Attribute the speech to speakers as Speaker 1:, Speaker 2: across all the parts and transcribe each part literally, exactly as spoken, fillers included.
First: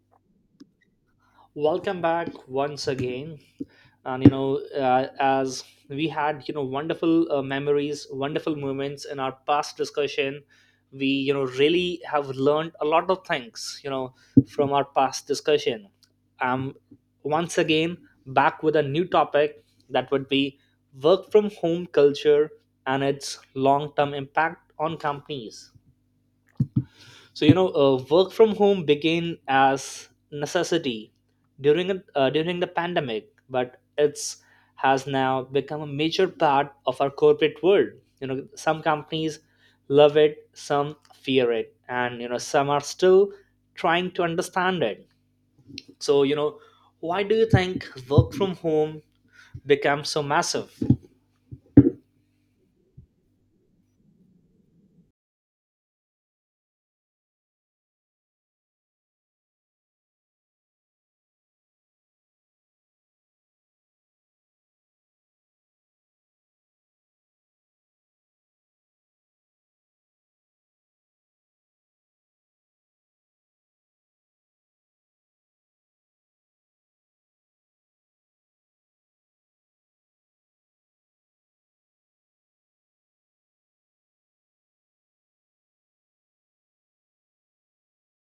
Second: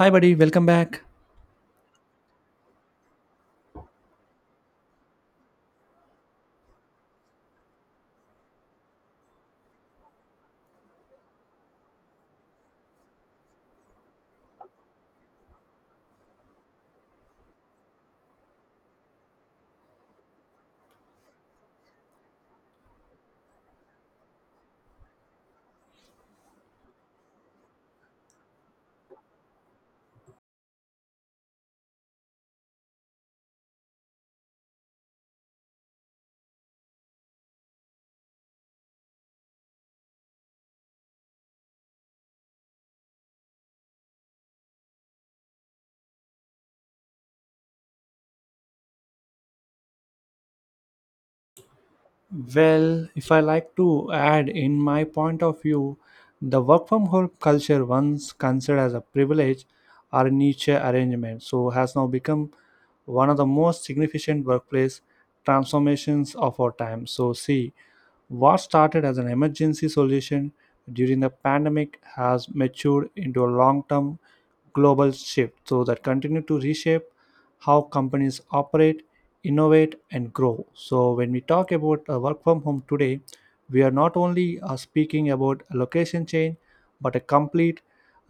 Speaker 1: Hi, buddy. Welcome back.
Speaker 2: Welcome back once again. And you know uh, as we had you know wonderful uh, memories, wonderful moments in our past discussion. We you know really have learned a lot of things, you know from our past discussion. I'm once again back with a new topic. That would be work from home culture and its long term impact on companies. So you know, uh, work from home began as necessity during a- uh, during the pandemic, but it's has now become a major part of our corporate world. You know, some companies love it, some fear it, and you know, some are still trying to understand it. So you know, why do you think work from home becomes so massive?
Speaker 1: Well, if I like to add in my point of view, the work from home culture, once considered as a privilege or a niche arrangement, so has now become one of the most significant workplace transformations of our time. So, see, what started as an emergency solution during the pandemic has matured into a long term global shift so that continue to reshape how companies operate, innovate, and grow. So, when we talk about uh, work from home today, we are not only uh, speaking about a location change, but a complete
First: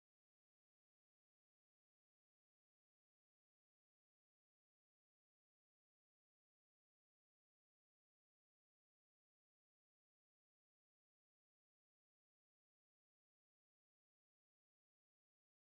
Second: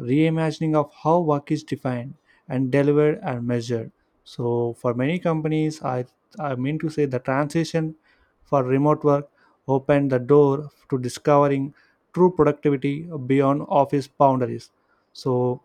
Speaker 1: reimagining of how work is defined and delivered and measured. So, for many companies, I, I mean to say the transition for remote work opened the door to discovering true productivity beyond office boundaries. So,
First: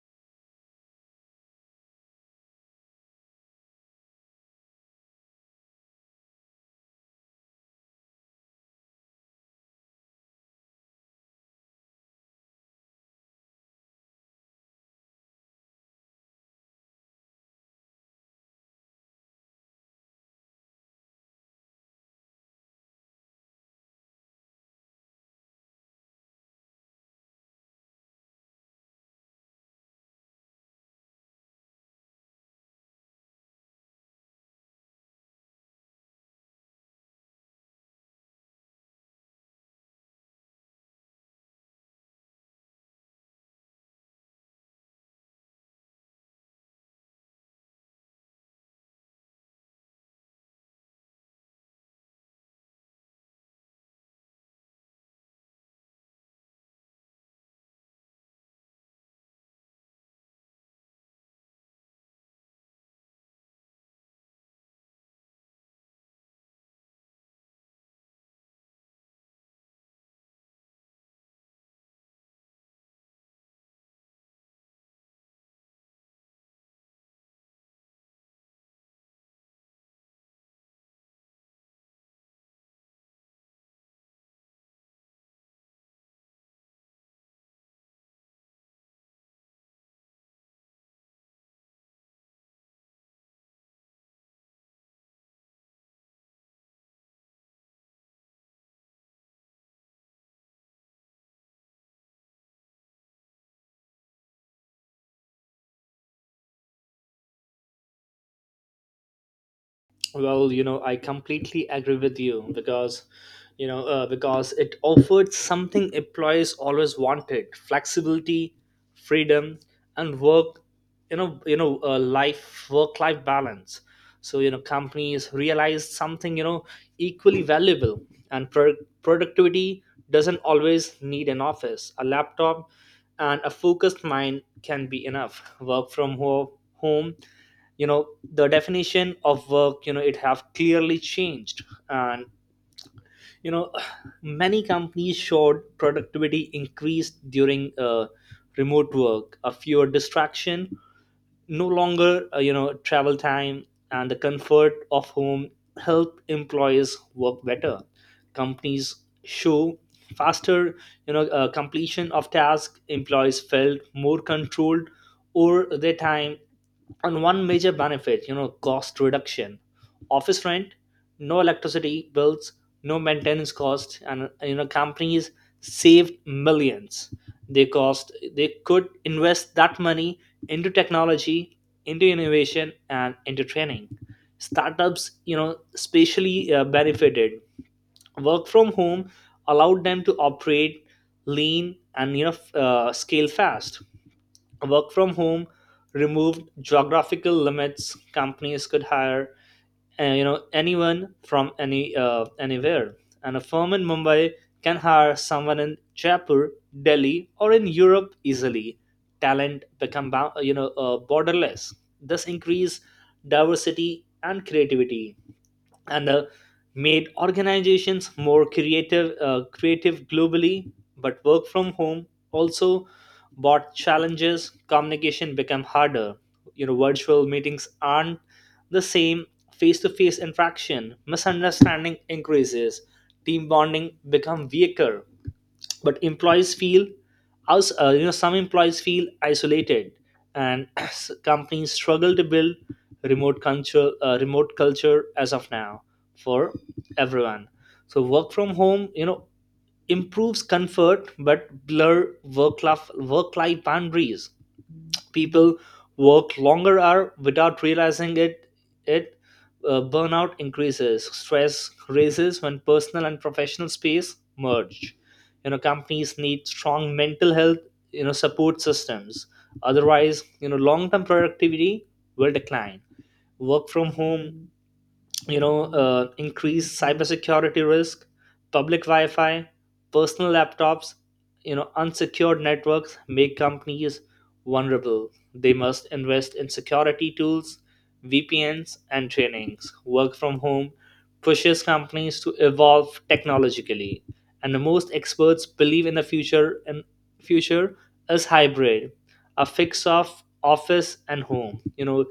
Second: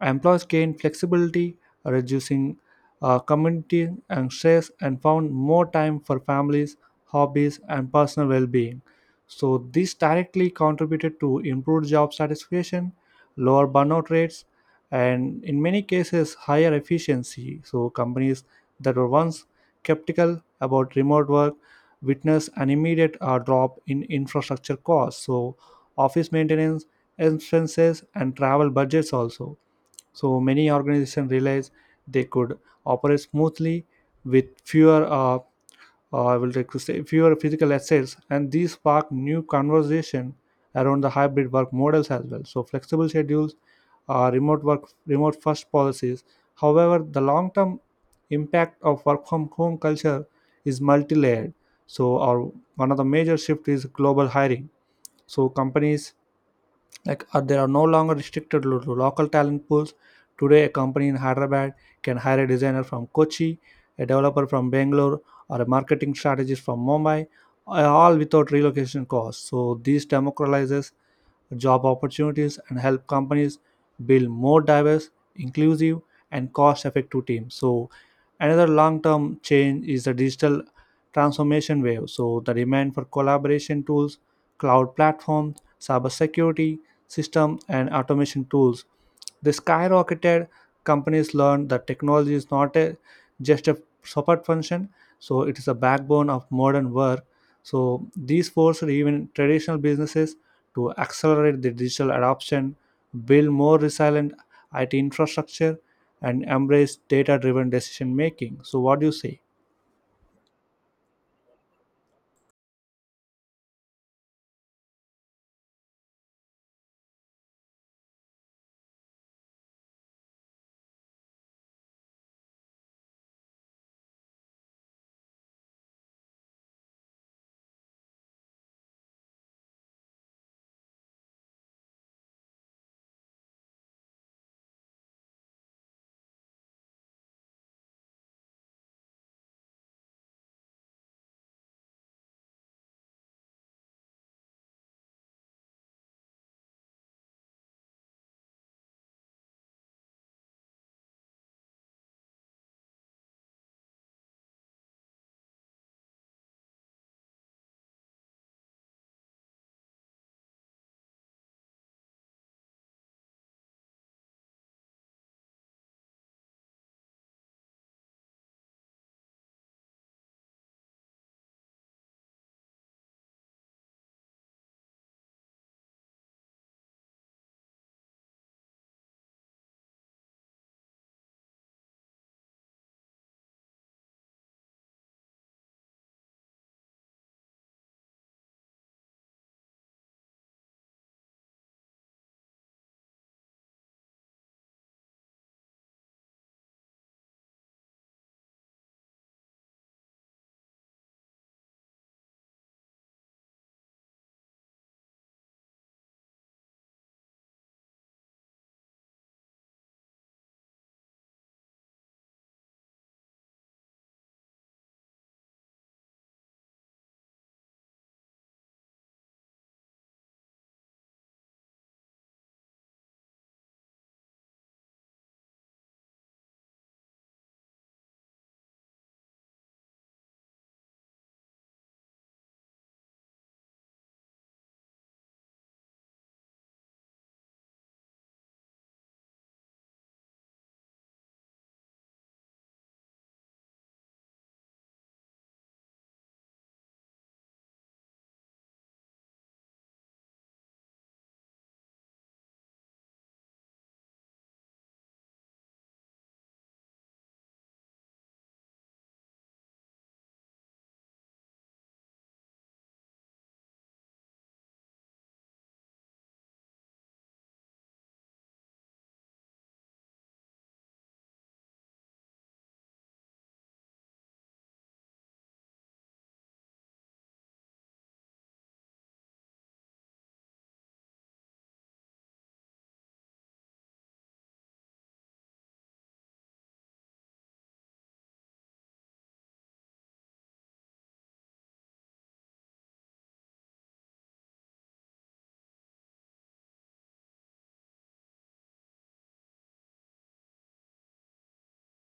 Speaker 1: employees gained flexibility, reducing uh, community and stress, and found more time for families, hobbies, and personal well being. So, this directly contributed to improved job satisfaction, lower burnout rates, and in many cases, higher efficiency. So, companies that were once skeptical about remote work witnessed an immediate uh, drop in infrastructure costs. So, office maintenance, expenses, and travel budgets also. So many organizations realized they could operate smoothly with fewer, uh, uh, I will like to say, fewer physical assets, and these sparked new conversation around the hybrid work models as well. So flexible schedules, uh, remote work, remote first policies. However, the long-term impact of work from home culture is multi-layered. So, our one of the major shift is global hiring. So companies like uh, they are no longer restricted to to local talent pools. Today a company in Hyderabad can hire a designer from Kochi, a developer from Bangalore, or a marketing strategist from Mumbai, uh, all without relocation costs. So this democratizes job opportunities and help companies build more diverse, inclusive, and cost effective teams. So, another long term change is the digital transformation wave. So, the demand for collaboration tools, cloud platforms, cybersecurity, system, and automation tools, they skyrocketed. Companies learned that technology is not a, just a support function, so it is a backbone of modern work. So these forced even traditional businesses to accelerate the digital adoption, build more resilient IT infrastructure, and embrace data driven decision making. So what do you say?
Speaker 2: Well, you know, I completely agree with you because, you know, uh, because it offered something employees always wanted: flexibility, freedom, and work. You know, you know, uh, life, work-life balance. So you know, companies realized something, you know equally valuable, and pro- productivity doesn't always need an office. A laptop and a focused mind can be enough. Work from ho- home you know The definition of work, you know it have clearly changed. And you know many companies showed productivity increased during uh, remote work, a fewer distraction, no longer uh, you know travel time, and the comfort of home help employees work better. Companies show faster, you know uh, completion of task. Employees felt more controlled over their time. And one major benefit, you know cost reduction, office rent, no electricity bills, no maintenance cost. And you know companies saved millions. They cost, they could invest that money into technology, into innovation, and into training. Startups, you know especially uh, benefited. Work from home allowed them to operate lean and you know f- uh, scale fast. Work from home removed geographical limits. Companies could hire uh, you know anyone from any uh, anywhere. And a firm in Mumbai can hire someone in Jaipur, Delhi, or in Europe easily. Talent become bou- you know uh, borderless. This increase diversity and creativity, and uh, made organizations more creative, uh, creative globally. But work from home also brought challenges. Communication became harder. You know, virtual meetings aren't the same face-to-face interaction. Misunderstanding increases, team bonding become weaker. But employees feel us, uh, You know, some employees feel isolated, and s- companies struggle to build remote culture, uh, remote culture as of now for everyone. So work from home, you know improves comfort but blur work life work life boundaries. People work longer hours without realizing it it uh, Burnout increases, stress raises when personal and professional space merge. You know, companies need strong mental health, you know support systems. Otherwise, you know long term productivity will decline. Work from home, you know uh, increased cybersecurity risk. Public wi-fi, personal laptops, you know unsecured networks make companies vulnerable. They must invest in security tools, vpns, and trainings. Work from home pushes companies to evolve technologically. And the most experts believe in the future, and future is hybrid, a fix of office and home. You know,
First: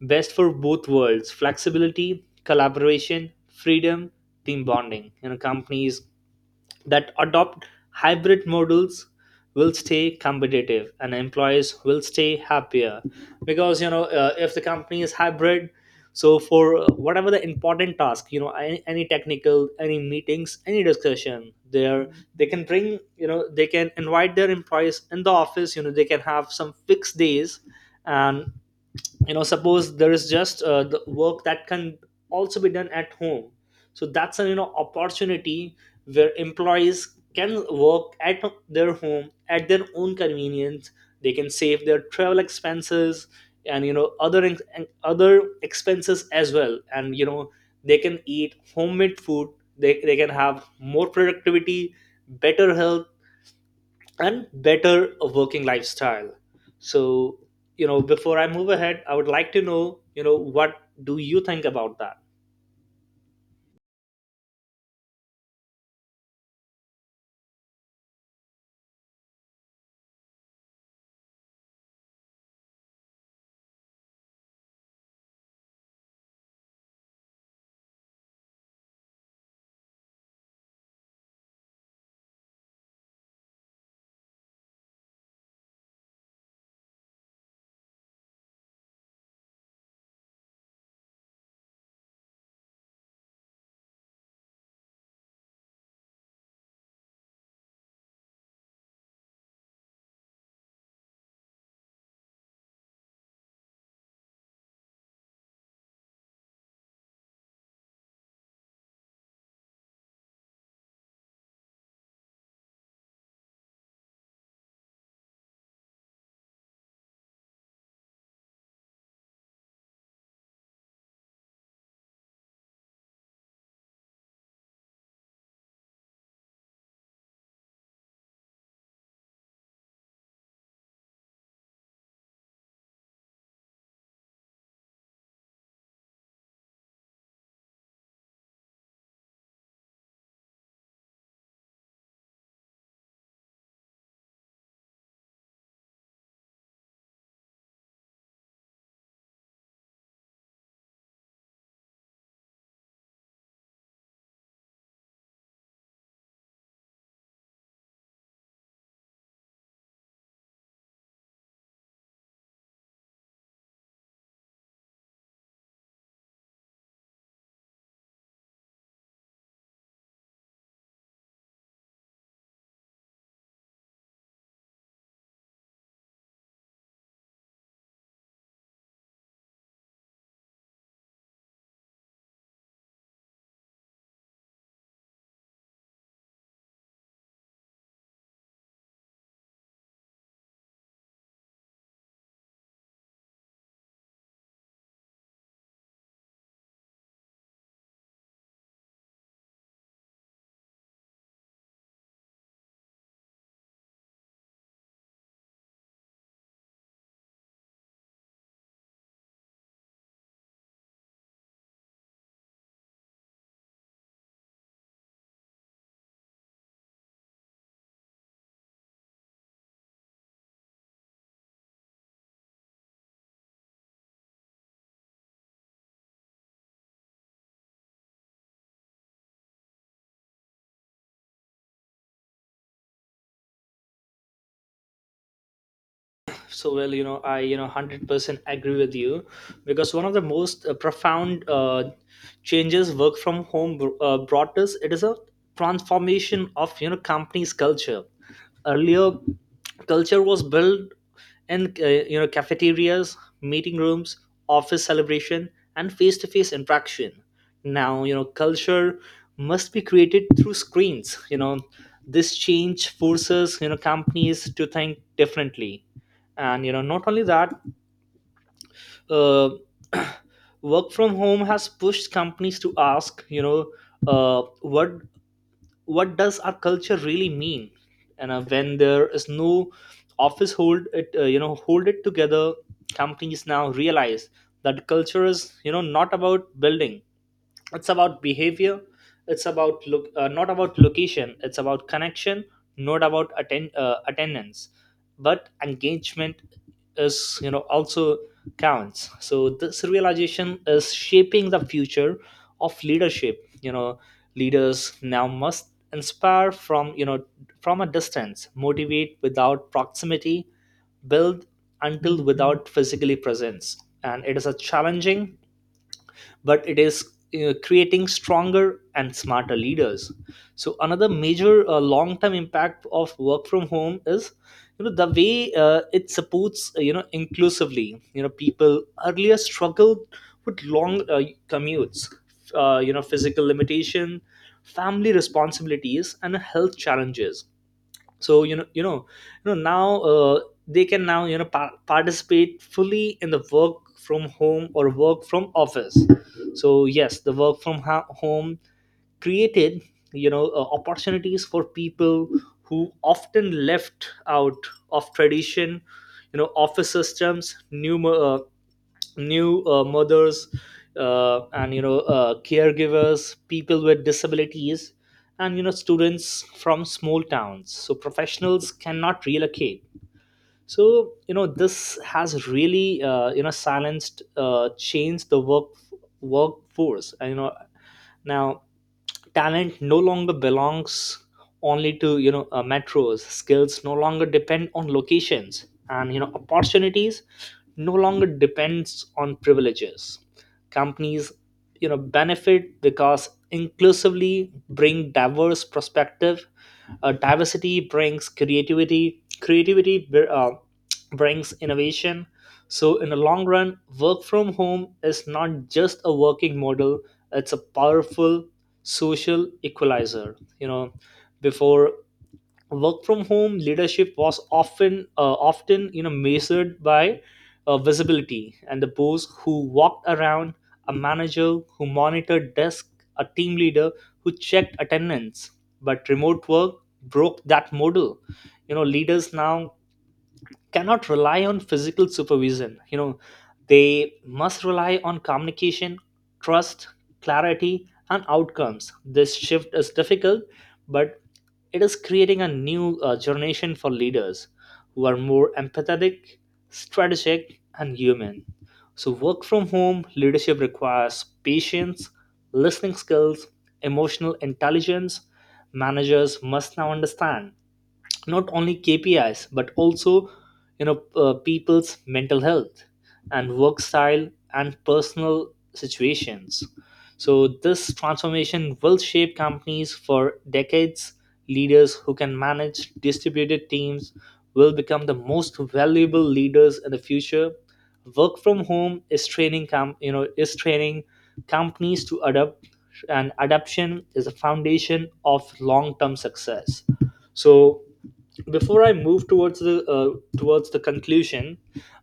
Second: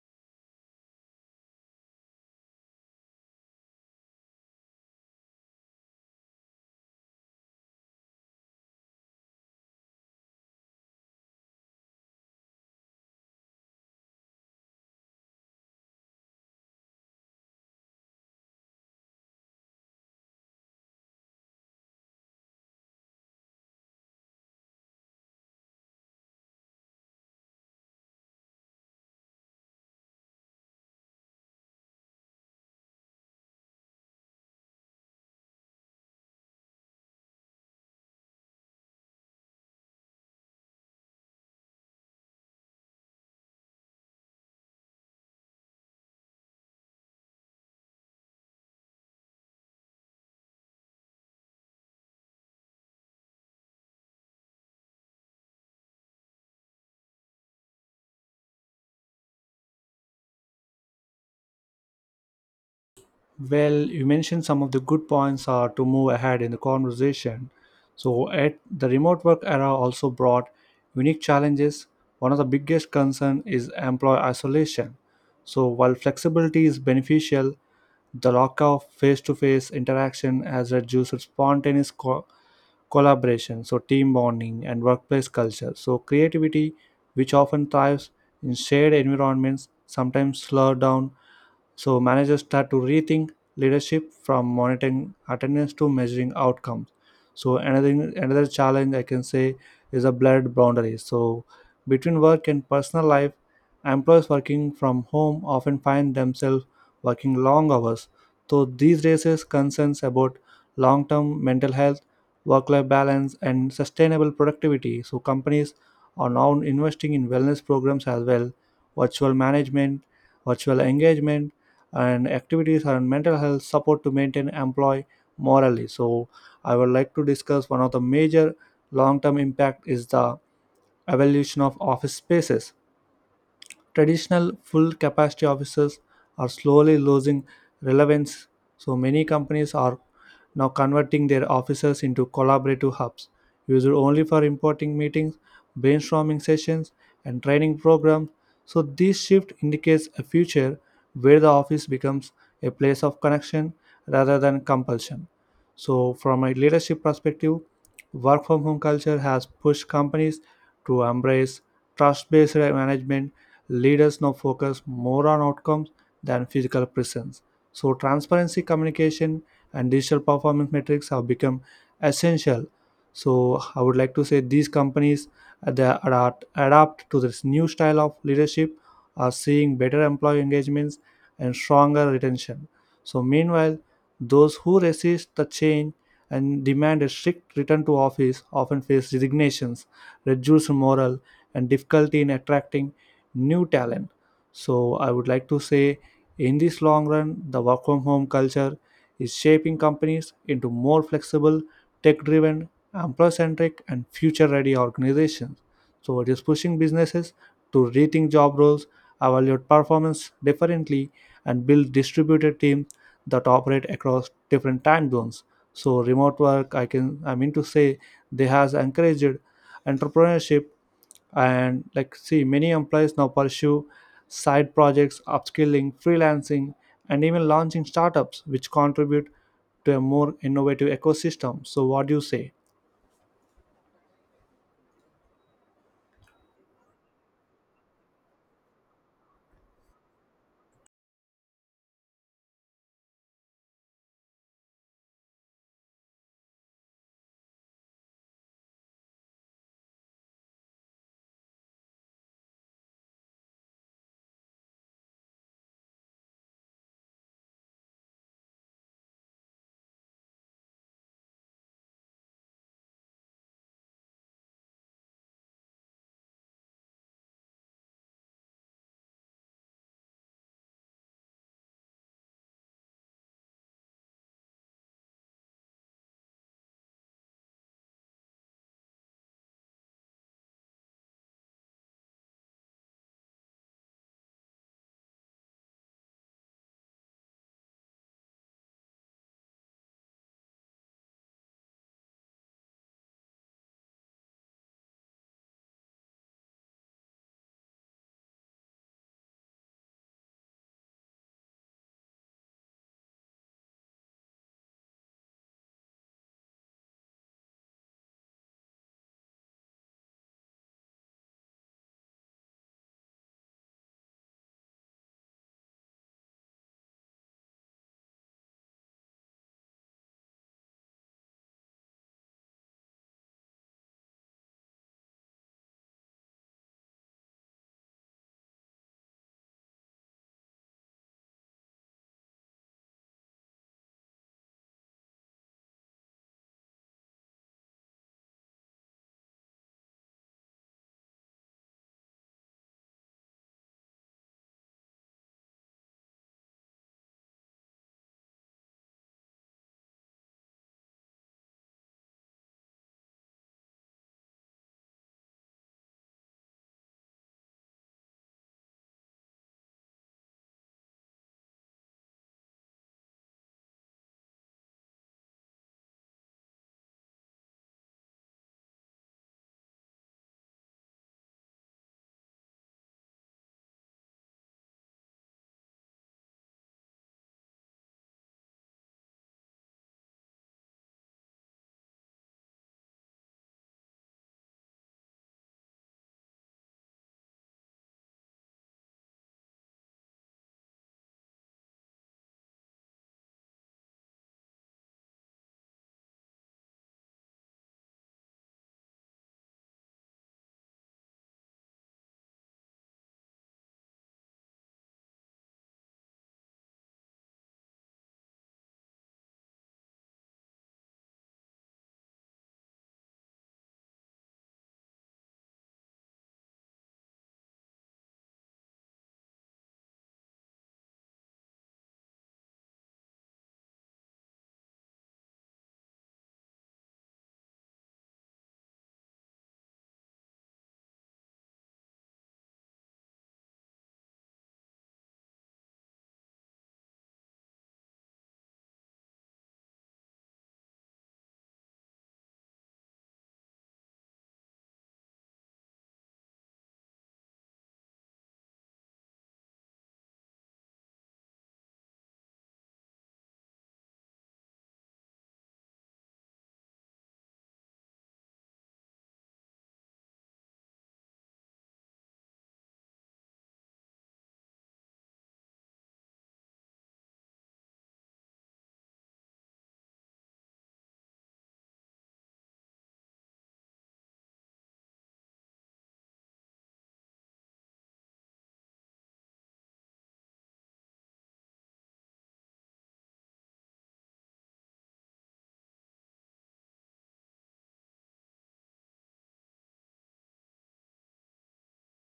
Speaker 2: best for both worlds: flexibility, collaboration, freedom, team bonding. You know, companies that adopt hybrid models will stay competitive and employees will stay happier. Because you know uh, if the company is hybrid, so for uh, whatever the important task, you know any, any technical, any meetings, any discussion there, they can bring, you know, they can invite their employees in the office. You know, they can have some fixed days. And you know, suppose there is just uh, the work that can also be done at home. So that's an, you know opportunity where employees can work at their home at their own convenience. They can save their travel expenses and you know other ex- and other expenses as well. And you know, they can eat homemade food. They, they can have more productivity, better health, and better working lifestyle. So you know, before I move ahead, I would like to know, you know, what do you think about that?
Speaker 1: Well, you mentioned some of the good points are to move ahead in the conversation. So, at the remote work era also brought unique challenges. One of the biggest concern is employee isolation. So, while flexibility is beneficial, the lack of face-to-face interaction has reduced spontaneous co- collaboration, so team bonding and workplace culture. So, creativity, which often thrives in shared environments, sometimes slowed down, so managers start to rethink leadership from monitoring attendance to measuring outcomes. So another another challenge I can say is a blurred boundary. So between work and personal life, employees working from home often find themselves working long hours, so these raises concerns about long-term mental health, work-life balance, and sustainable productivity. So companies are now investing in wellness programs as well, virtual management, virtual engagement, and activities and mental health support to maintain employee morally. So I would like to discuss one of the major long-term impact is the evolution of office spaces. Traditional full capacity offices are slowly losing relevance, so many companies are now converting their offices into collaborative hubs, used only for important meetings, brainstorming sessions, and training programs. So, this shift indicates a future where the office becomes a place of connection rather than compulsion. So, from a leadership perspective, work from home culture has pushed companies to embrace trust based management. Leaders now focus more on outcomes than physical presence. So, transparency, communication, and digital performance metrics have become essential. So, I would like to say these companies uh, they adapt, adapt to this new style of leadership are seeing better employee engagements and stronger retention. So, meanwhile, those who resist the change and demand a strict return to office often face resignations, reduced morale, and difficulty in attracting new talent. So I would like to say, in this long run, the work from home culture is shaping companies into more flexible, tech driven, employee centric, and future ready organizations. So it is pushing businesses to rethink job roles, evaluate performance differently, and build distributed teams that operate across different time zones. So remote work, I can I mean to say, they has encouraged entrepreneurship, and like see many employees now pursue side projects, upskilling, freelancing, and even launching startups, which contribute to a more innovative ecosystem. So what do you say?
Speaker 2: So well, you know, i you know one hundred percent agree with you because one of the most uh, profound uh, changes work from home br- uh, brought us, it is a transformation of, you know, companies culture. Earlier, culture was built in, uh, you know cafeterias, meeting rooms, office celebration, and face-to-face interaction. Now, you know, culture must be created through screens. You know, this change forces, you know, companies to think differently. And you know, not only that, uh, work from home has pushed companies to ask, you know uh, what what does our culture really mean? And uh, when there is no office hold it uh, you know hold it together, companies now realize that culture is, you know, not about building, it's about behavior. It's about look uh, not about location, it's about connection, not about attend uh, attendance, but engagement is, you know, also counts. So this realization is shaping the future of leadership. You know, leaders now must inspire from, you know from a distance, motivate without proximity, build until without physically presence. And it is a challenging, but it is uh, creating stronger and smarter leaders. So another major uh, long term impact of work from home is, you know, the way uh, it supports, uh, you know inclusively. You know, people earlier struggled with long uh, commutes, uh, you know physical limitation, family responsibilities, and health challenges. So you know you know you know now uh, they can now, you know, par- participate fully in the work from home or work from office. So yes, the work from ho- home created, you know uh, opportunities for people who often left out of tradition. You know, office systems, new new uh, mothers, uh, and you know uh, caregivers, people with disabilities, and you know, students from small towns, so professionals cannot relocate. So you know, this has really, uh, you know silenced uh, changed the work workforce. And you know, now talent no longer belongs only to, you know uh, metros. Skills no longer depend on locations, and you know, opportunities no longer depends on privileges. Companies, you know, benefit because inclusively bring diverse perspective. Uh, diversity brings creativity, creativity br- uh, brings innovation. So in the long run, work from home is not just a working model, it's a powerful social equalizer. You know, before work from home, leadership was often uh, often you know measured by uh, visibility. And the boss who walked around, a manager who monitored desk, a team leader who checked attendance, but remote work broke that model. You know, leaders now cannot rely on physical supervision. You know, they must rely on communication, trust, clarity, and outcomes. This shift is difficult, but it is creating a new uh, generation for leaders who are more empathetic, strategic, and human. So work from home leadership requires patience, listening skills, emotional intelligence. Managers must now understand not only K P Is, but also you know uh, people's mental health, and work style, and personal situations. So this transformation will shape companies for decades. Leaders who can manage distributed teams will become the most valuable leaders in the future. Work from home is training com- you know is training companies to adapt, and adaptation is a foundation of long-term success. So before I move towards the uh, towards the conclusion,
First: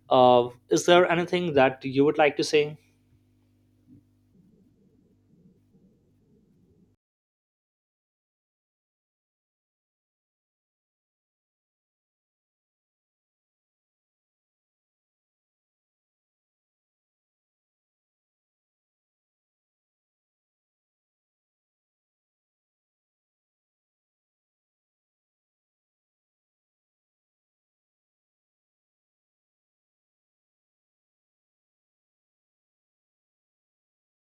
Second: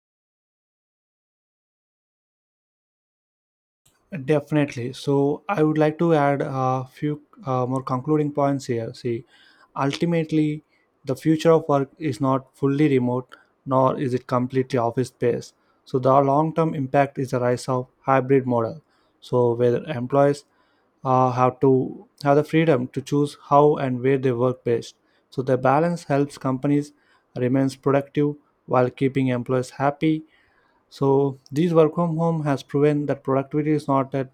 Speaker 2: uh, is there anything that you would like to say?
Speaker 1: Definitely. So I would like to add a few uh, more concluding points here. See, ultimately, the future of work is not fully remote, nor is it completely office based. So the long term impact is the rise of hybrid model. So where employees uh, have to have the freedom to choose how and where they work best. So the balance helps companies remains productive while keeping employees happy. So these work from home has proven that productivity is not that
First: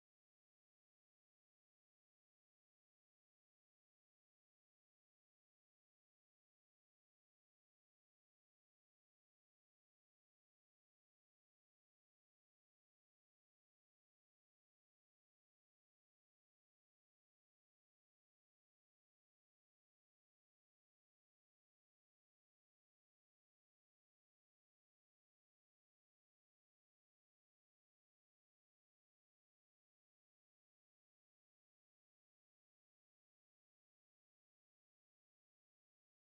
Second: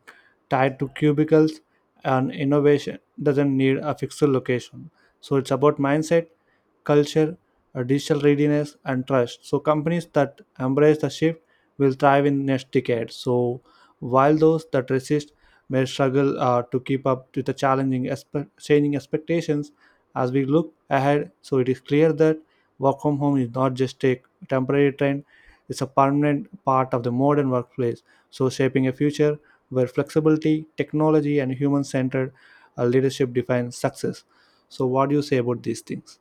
Speaker 1: tied to cubicles and innovation doesn't need a fixed location. So it's about mindset, culture, uh, digital readiness, and trust. So companies that embrace the shift will thrive in next decade. So while those that resist may struggle uh, to keep up with the challenging expe- changing expectations as we look ahead. So it is clear that work from home is not just a temporary trend, is a permanent part of the modern workplace. So, shaping a future where flexibility, technology, and human centered leadership define success. So, what do you say about these things?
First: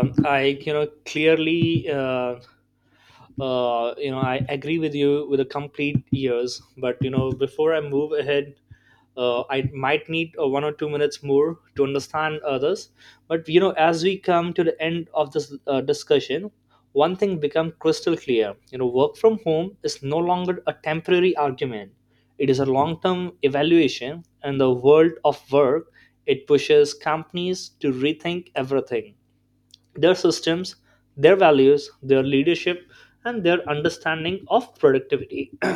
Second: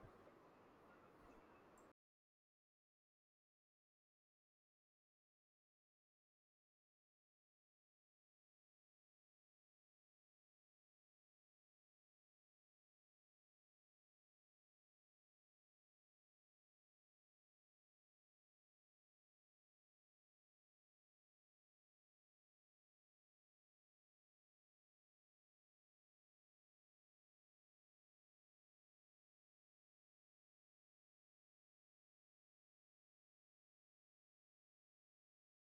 Speaker 2: Um, I you know clearly uh, uh, you know I agree with you with a complete ears, but you know, before I move ahead, uh, I might need uh, one or two minutes more to understand others. But you know, as we come to the end of this uh, discussion, one thing become crystal clear. You know, work from home is no longer a temporary argument. It is a long-term evaluation, and the world of work, it pushes companies to rethink everything: their systems, their values, their leadership, and their understanding of productivity.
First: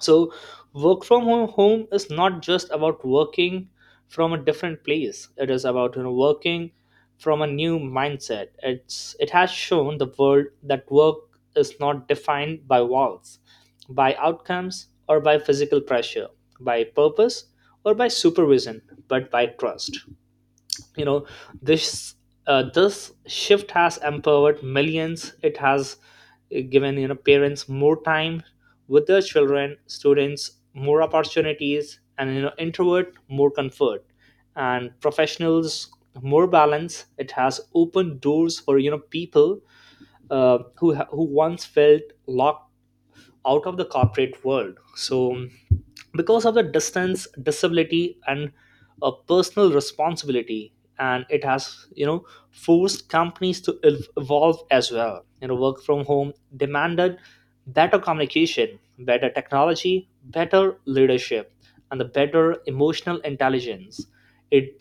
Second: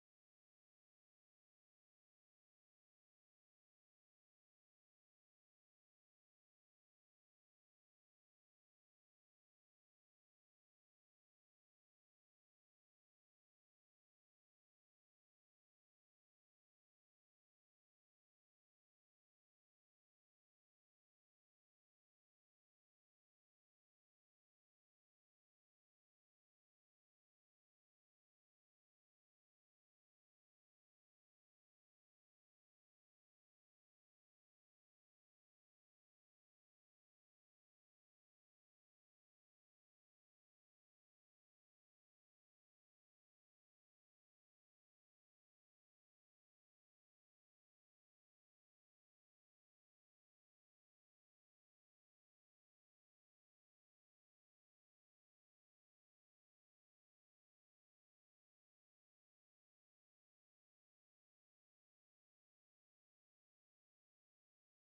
Speaker 2: So, work from ho- home is not just about working from a different place. It is about, you know, working from a new mindset. It's it has shown the world that work is not defined by walls, by outcomes, or by physical pressure, by purpose, or by supervision, but by trust. You know this uh, this shift has empowered millions. It has uh, given you know parents more time with their children, students more opportunities, and you know introvert more comfort, and professionals more balance. It has opened doors for you know people uh, who ha- who once felt locked out of the corporate world, so because of the distance, disability, and a personal responsibility. And it has you know forced companies to ev- evolve as well. You know work from home demanded better communication, better technology, better leadership, and the better emotional intelligence. It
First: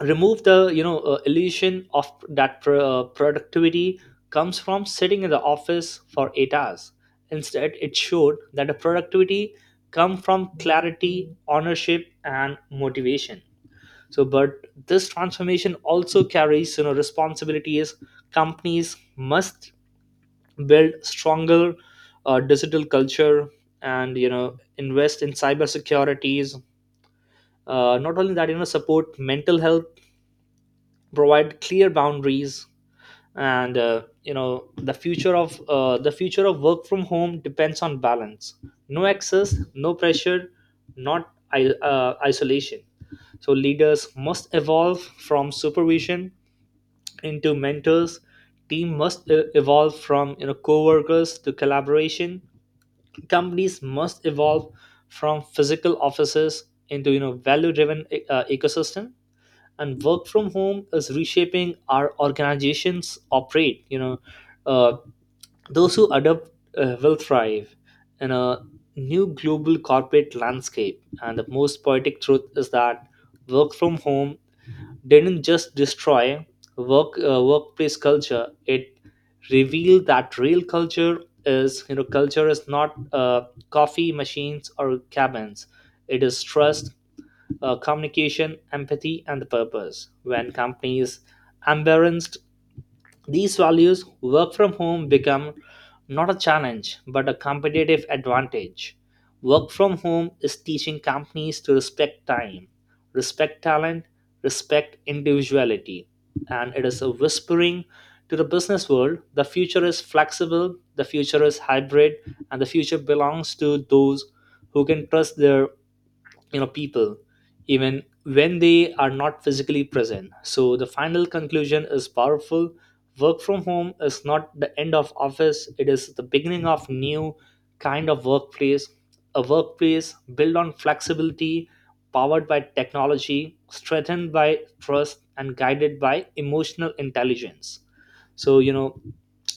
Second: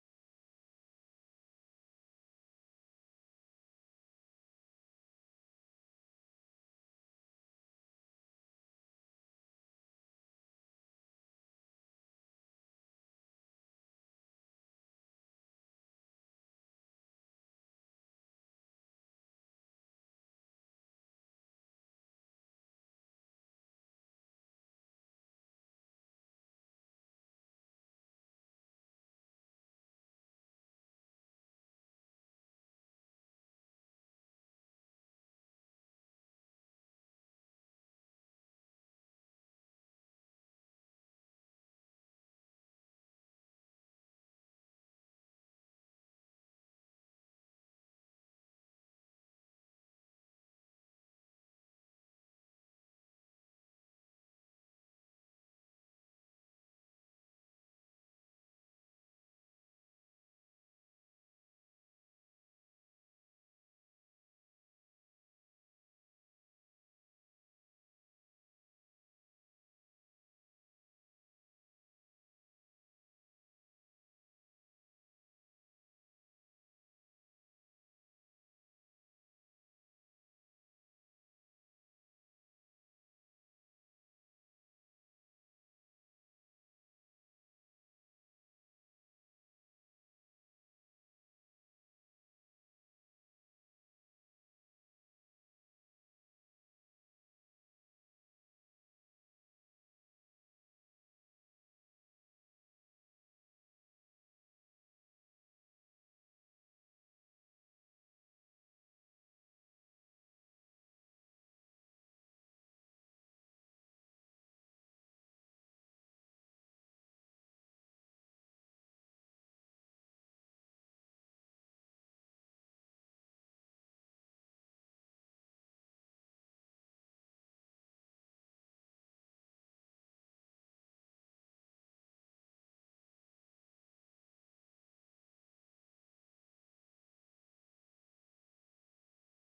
Speaker 2: remove the you know uh, illusion of that pr- uh, productivity comes from sitting in the office for eight hours. Instead it showed that the productivity come from clarity, ownership, and motivation. So but this transformation also carries you know responsibilities. Companies must build stronger uh, digital culture and you know invest in cyber securities. Uh, not only that, you know support mental health, provide clear boundaries. And uh, you know the future of uh, the future of work from home depends on balance. No excess, no pressure, not i- uh, isolation. So leaders must evolve from supervision into mentors. Team must e- evolve from you know co-workers to collaboration. Companies must evolve from physical offices into you know value driven uh, ecosystem. And work from home is reshaping our organizations operate. you know uh, those who adapt uh, will thrive in a new global corporate landscape. And the most poetic truth is that work from home didn't just destroy work uh, workplace culture. It revealed that real culture is you know culture is not uh, coffee machines or cabins. It is trust, uh, communication, empathy, and the purpose. When companies embrace these values, work from home become not a challenge but a competitive advantage. Work from home is teaching companies to respect time, respect talent, respect individuality. And it is a whispering to the business world: the future is flexible, the future is hybrid, and the future belongs to those who can trust their you know people even when they are not physically present. So the final conclusion is powerful. Work from home is not the end of office. It is the beginning of new kind of workplace, a workplace built on flexibility, powered by technology, strengthened by trust, and guided by emotional intelligence. So you know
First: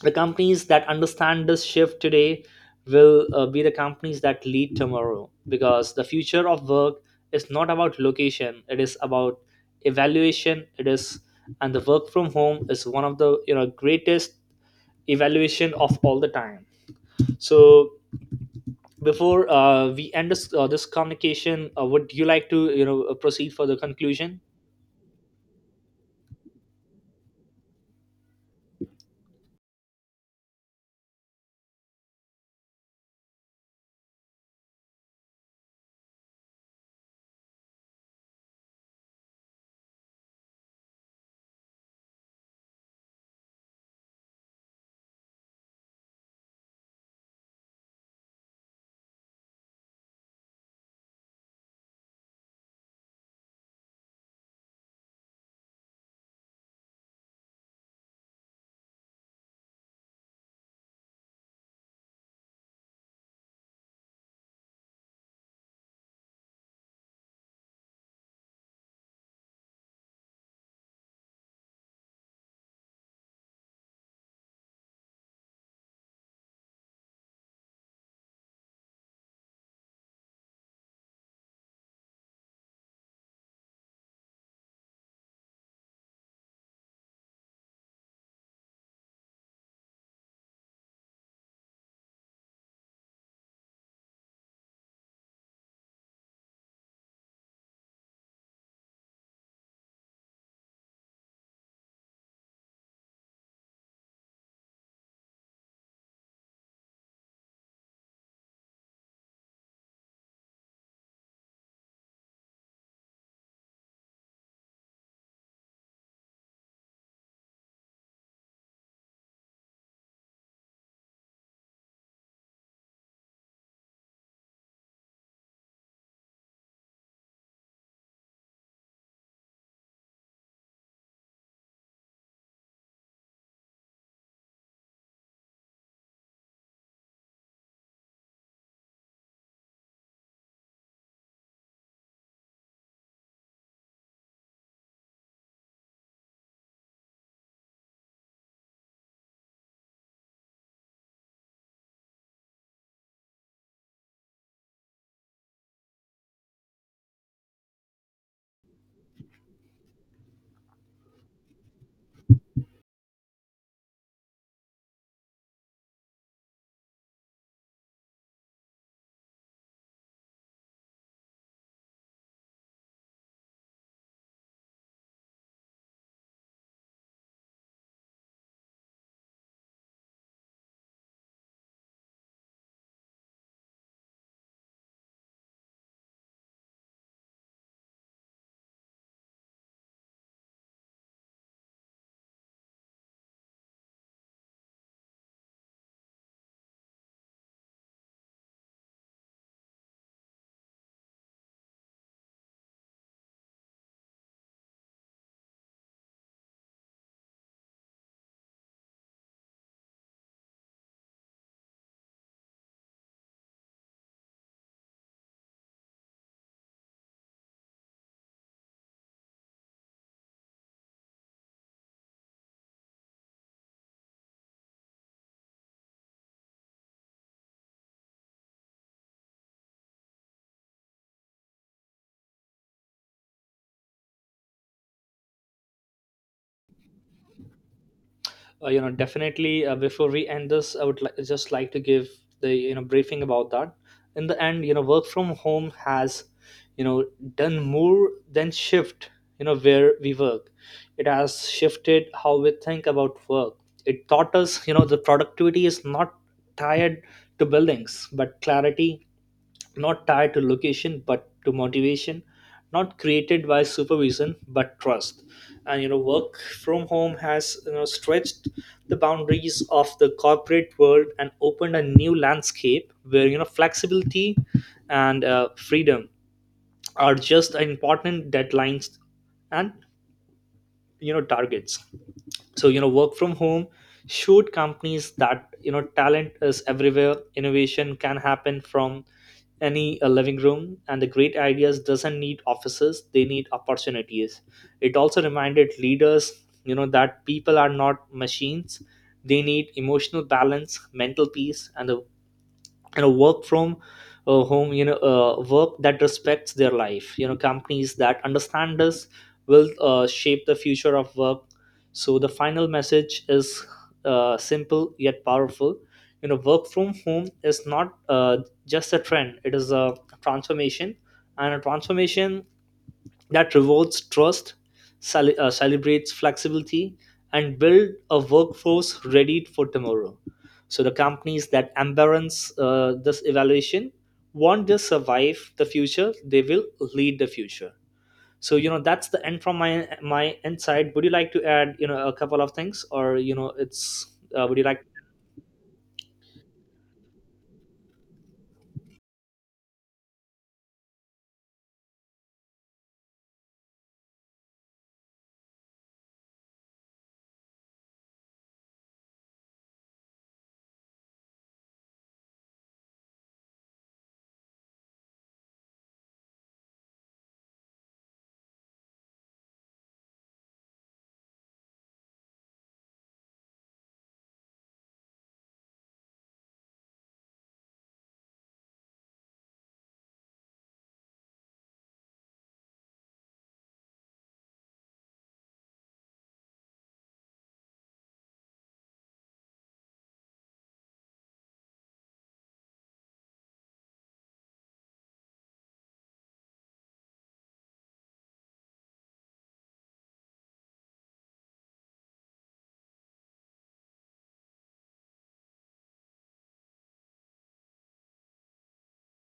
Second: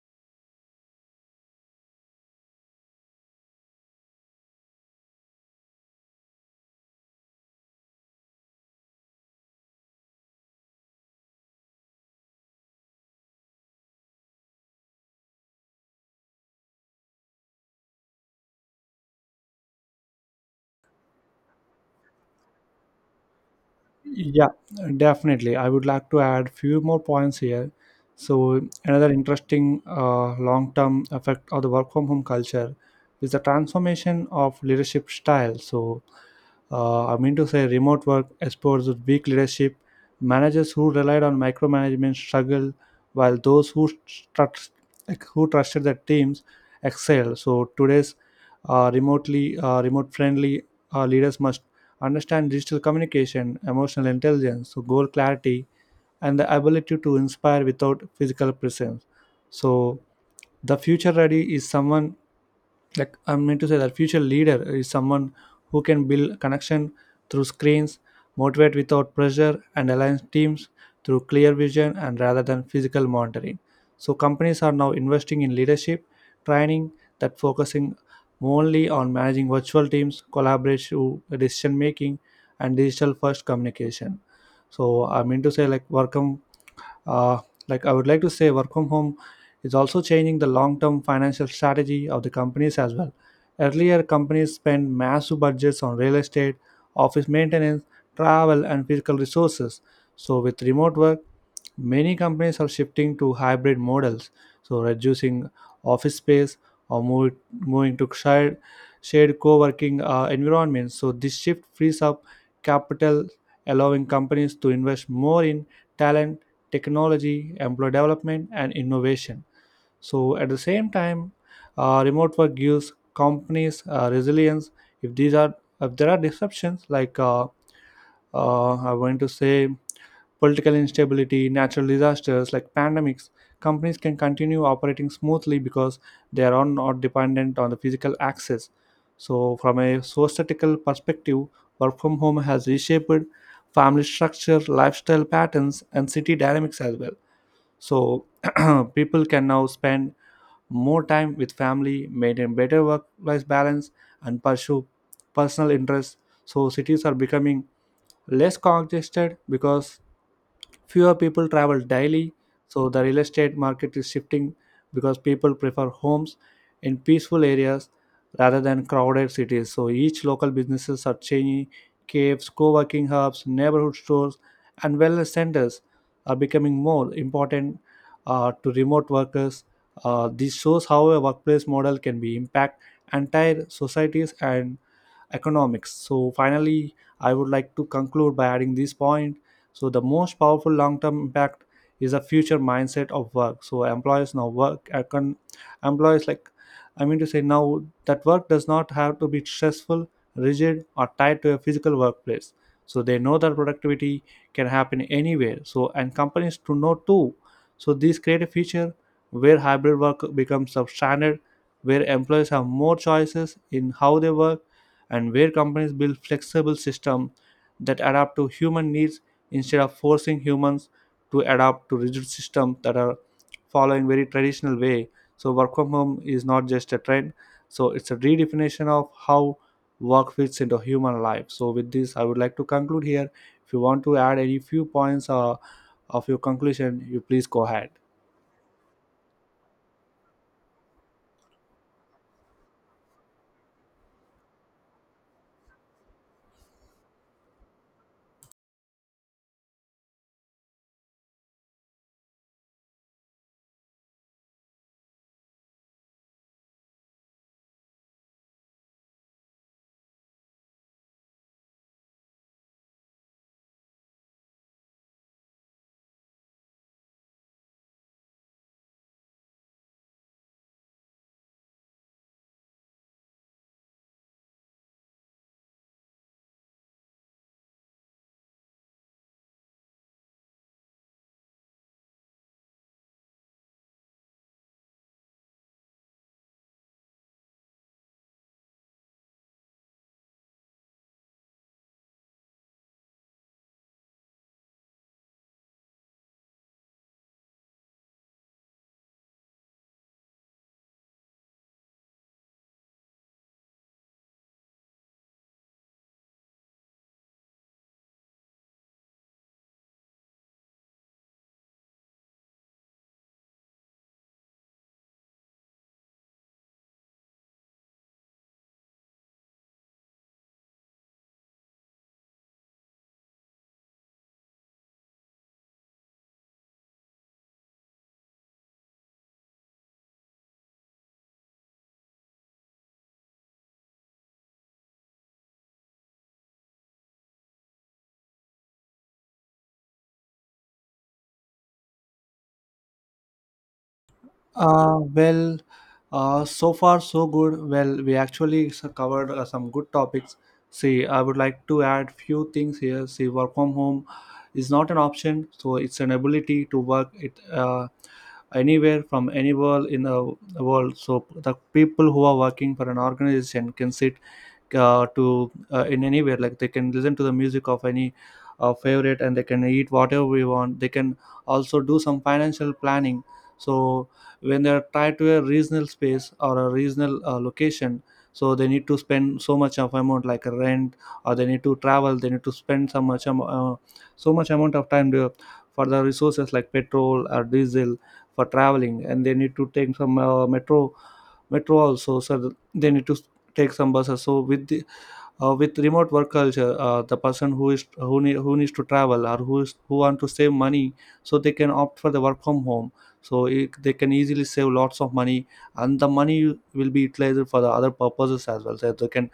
Speaker 2: the companies that understand this shift today will uh, be the companies that lead tomorrow, because the future of work, it's not about location, it is about evaluation it is. And the work from home is one of the you know greatest evaluation of all the time. So before uh, we end this uh, this communication, uh, would you like to you know uh, proceed for the conclusion?
Speaker 1: Yeah, definitely. I would like to add few more points here. So another interesting uh, long-term effect of the work from home culture is the transformation of leadership style. So uh, I mean to say, remote work exposes weak leadership. Managers who relied on micromanagement struggle, while those who trust, like, who trusted their teams excel. So today's uh, remotely uh, remote-friendly uh, leaders must understand digital communication, emotional intelligence, so goal clarity, and the ability to inspire without physical presence. So, the future ready is someone like I meant to say that future leader is someone who can build connection through screens, motivate without pressure, and align teams through clear vision and rather than physical monitoring. So companies are now investing in leadership training that focusing only on managing virtual teams, collaborative decision making, and digital first communication. So I mean to say like welcome uh, like I would like to say, work from home is also changing the long-term financial strategy of the companies as well. Earlier, companies spent massive budgets on real estate, office maintenance, travel, and physical resources. So with remote work, many companies are shifting to hybrid models, so reducing office space or move, moving to shared, shared co-working uh, environments. So this shift frees up capital, allowing companies to invest more in talent, technology, employee development, and innovation. So at the same time, uh, remote work gives companies uh, resilience. If these are if there are disruptions like uh, uh, I want to say political instability, natural disasters like pandemics, companies can continue operating smoothly because they are on- not dependent on the physical access. So, from a societal perspective, work from home has reshaped family structure, lifestyle patterns, and city dynamics as well. So, people can now spend more time with family, maintain better work life balance, and pursue personal interests. So, cities are becoming less congested because fewer people travel daily, so the real estate market is shifting because people prefer homes in peaceful areas rather than crowded cities. So each local businesses are changing, caves, co-working hubs, neighborhood stores, and wellness centers are becoming more important uh, to remote workers. Uh, this shows how a workplace model can be impact entire societies and economics. So finally, I would like to conclude by adding this point. So the most powerful long-term impact is a future mindset of work. So employers now work econ- employees like I mean to say now that work does not have to be stressful, rigid, or tied to a physical workplace. So they know that productivity can happen anywhere. So and companies to know too. So this create a future where hybrid work becomes substandard, where employees have more choices in how they work and where companies build flexible systems that adapt to human needs instead of forcing humans to adapt to rigid systems that are following very traditional way. So work from home is not just a trend, so it's a redefinition of how work fits into human life. So with this I would like to conclude here. If you want to add any few points uh, of your conclusion you please go ahead.
Speaker 2: Uh, you know definitely. Uh, before we end this, i would li- just like to give the you know briefing about that. In the end, you know work from home has you know done more than shift you know where we work. It has shifted how we think about work. It taught us you know the productivity is not tied to buildings but clarity, not tied to location but to motivation, not created by supervision but trust. And you know work from home has you know stretched the boundaries of the corporate world and opened a new landscape where you know flexibility and uh, freedom are just important deadlines and you know targets. So you know work from home showed companies that you know talent is everywhere, innovation can happen from any uh, living room, and the great ideas doesn't need offices, they need opportunities. It also reminded leaders you know that people are not machines. They need emotional balance, mental peace, and the you know work from uh, home, you know uh, work that respects their life. You know companies that understand this will uh, shape the future of work. So the final message is uh, simple yet powerful. You know work from home is not uh, just a trend, it is a transformation, and a transformation that rewards trust, cele- uh, celebrates flexibility, and build a workforce ready for tomorrow. So the companies that embrace uh, this evaluation won't just survive the future; they will lead the future. So you know that's the end from my my insight. Would you like to add you know a couple of things, or you know it's uh, would you like
Speaker 1: Uh, well, uh, so far so good. Well, we actually s- covered uh, some good topics. See, I would like to add few things here. See, work from home is not an option, so it's an ability to work it uh, anywhere from anywhere in the world. So the people who are working for an organization can sit uh, to uh, in anywhere. Like they can listen to the music of any uh, favorite, and they can eat whatever we want. They can also do some financial planning. So when they're tied to a regional space or a regional uh, location, so they need to spend so much of amount like a rent, or they need to travel, they need to spend so much am- uh, so much amount of time to, for the resources like petrol or diesel for traveling, and they need to take some uh, metro metro also, so th- they need to s- take some buses. So with the, uh, with remote work culture, uh, the person who is who, need, who needs to travel, or who is who want to save money, so they can opt for the work from home. So it, they can easily save lots of money, and the money will be utilized for the other purposes as well. So they can,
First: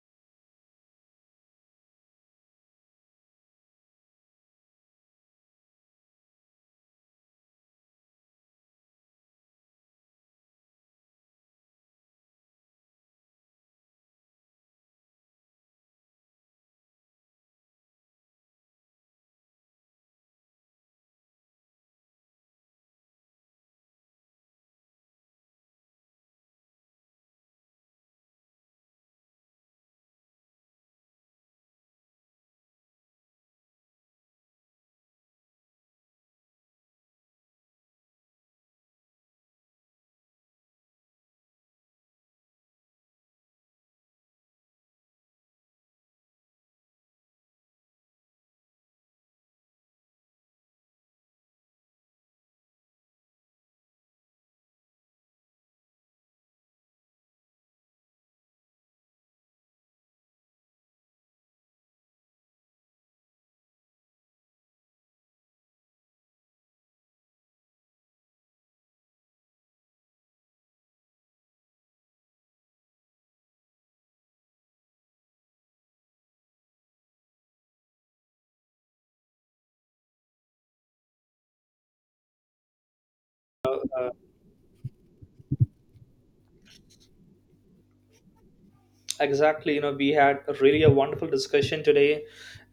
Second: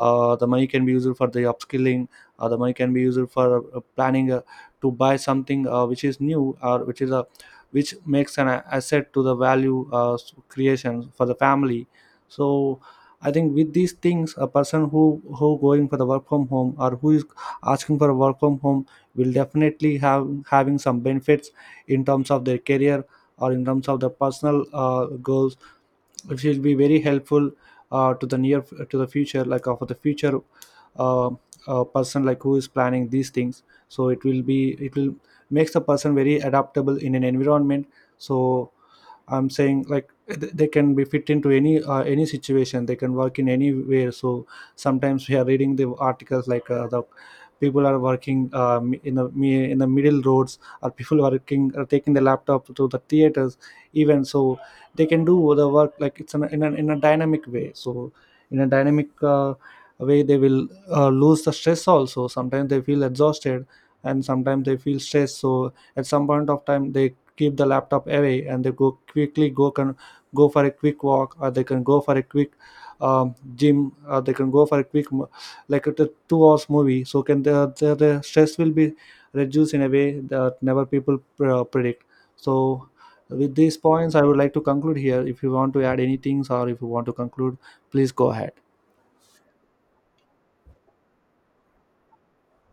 Speaker 1: uh, the money can be used for the upskilling. Uh, the money can be used for uh, planning, uh, to buy something uh, which is new, or which is a, which makes an a- asset to the value, uh, s- creation for the family. So I think with these things, a person who who going for the work from home, or who is asking for a work from home, will definitely have having some benefits in terms of their career, or in terms of their personal uh, goals. It will be very helpful uh, to the near, to the future, like uh, for the future, uh, uh, person like who is planning these things. So it will be it will makes the person very adaptable in an environment. So I'm saying like, eh, th- they can be fit into any uh, any situation, they can work in anywhere. So sometimes we are reading the articles, like uh, the people are working, um, in the mi- in the middle roads, or people working are taking the laptop to the theaters even. So they can do the work like it's in a, in a, in a dynamic way. So in a dynamic uh, way, they will uh, lose the stress also. Sometimes they feel exhausted, and sometimes they feel stressed. So at some point of time they keep the laptop away and they go quickly go can go for a quick walk, or they can go for a quick um, gym, or they can go for a quick mo- like a two hours movie. So can the, the, the stress will be reduced in a way that never people pr- uh, predict. So with these points I would like to conclude here. If you want to add any things, or if you want to conclude, please go ahead.
Speaker 2: Exactly, you know we had a really a wonderful discussion today,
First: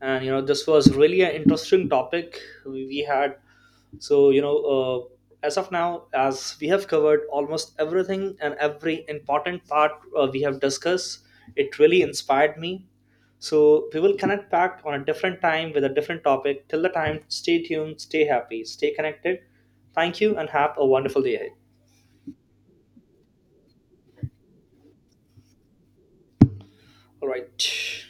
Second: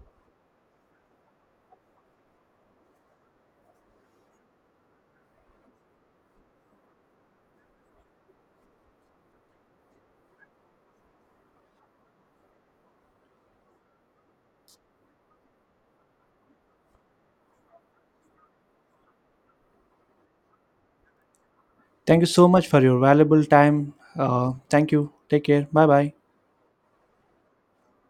Speaker 2: and you know this was really an interesting topic we we had So, you know, uh, as of now, as we have covered almost everything and every important part uh, we have discussed, it really inspired me. So, we will connect back on a different time with a different topic. Till the time, stay tuned, stay happy, stay connected. Thank you, and have a wonderful day ahead.
Speaker 1: Thank you so much for your valuable time. Uh, thank you, take care, bye bye.
Speaker 2: All right.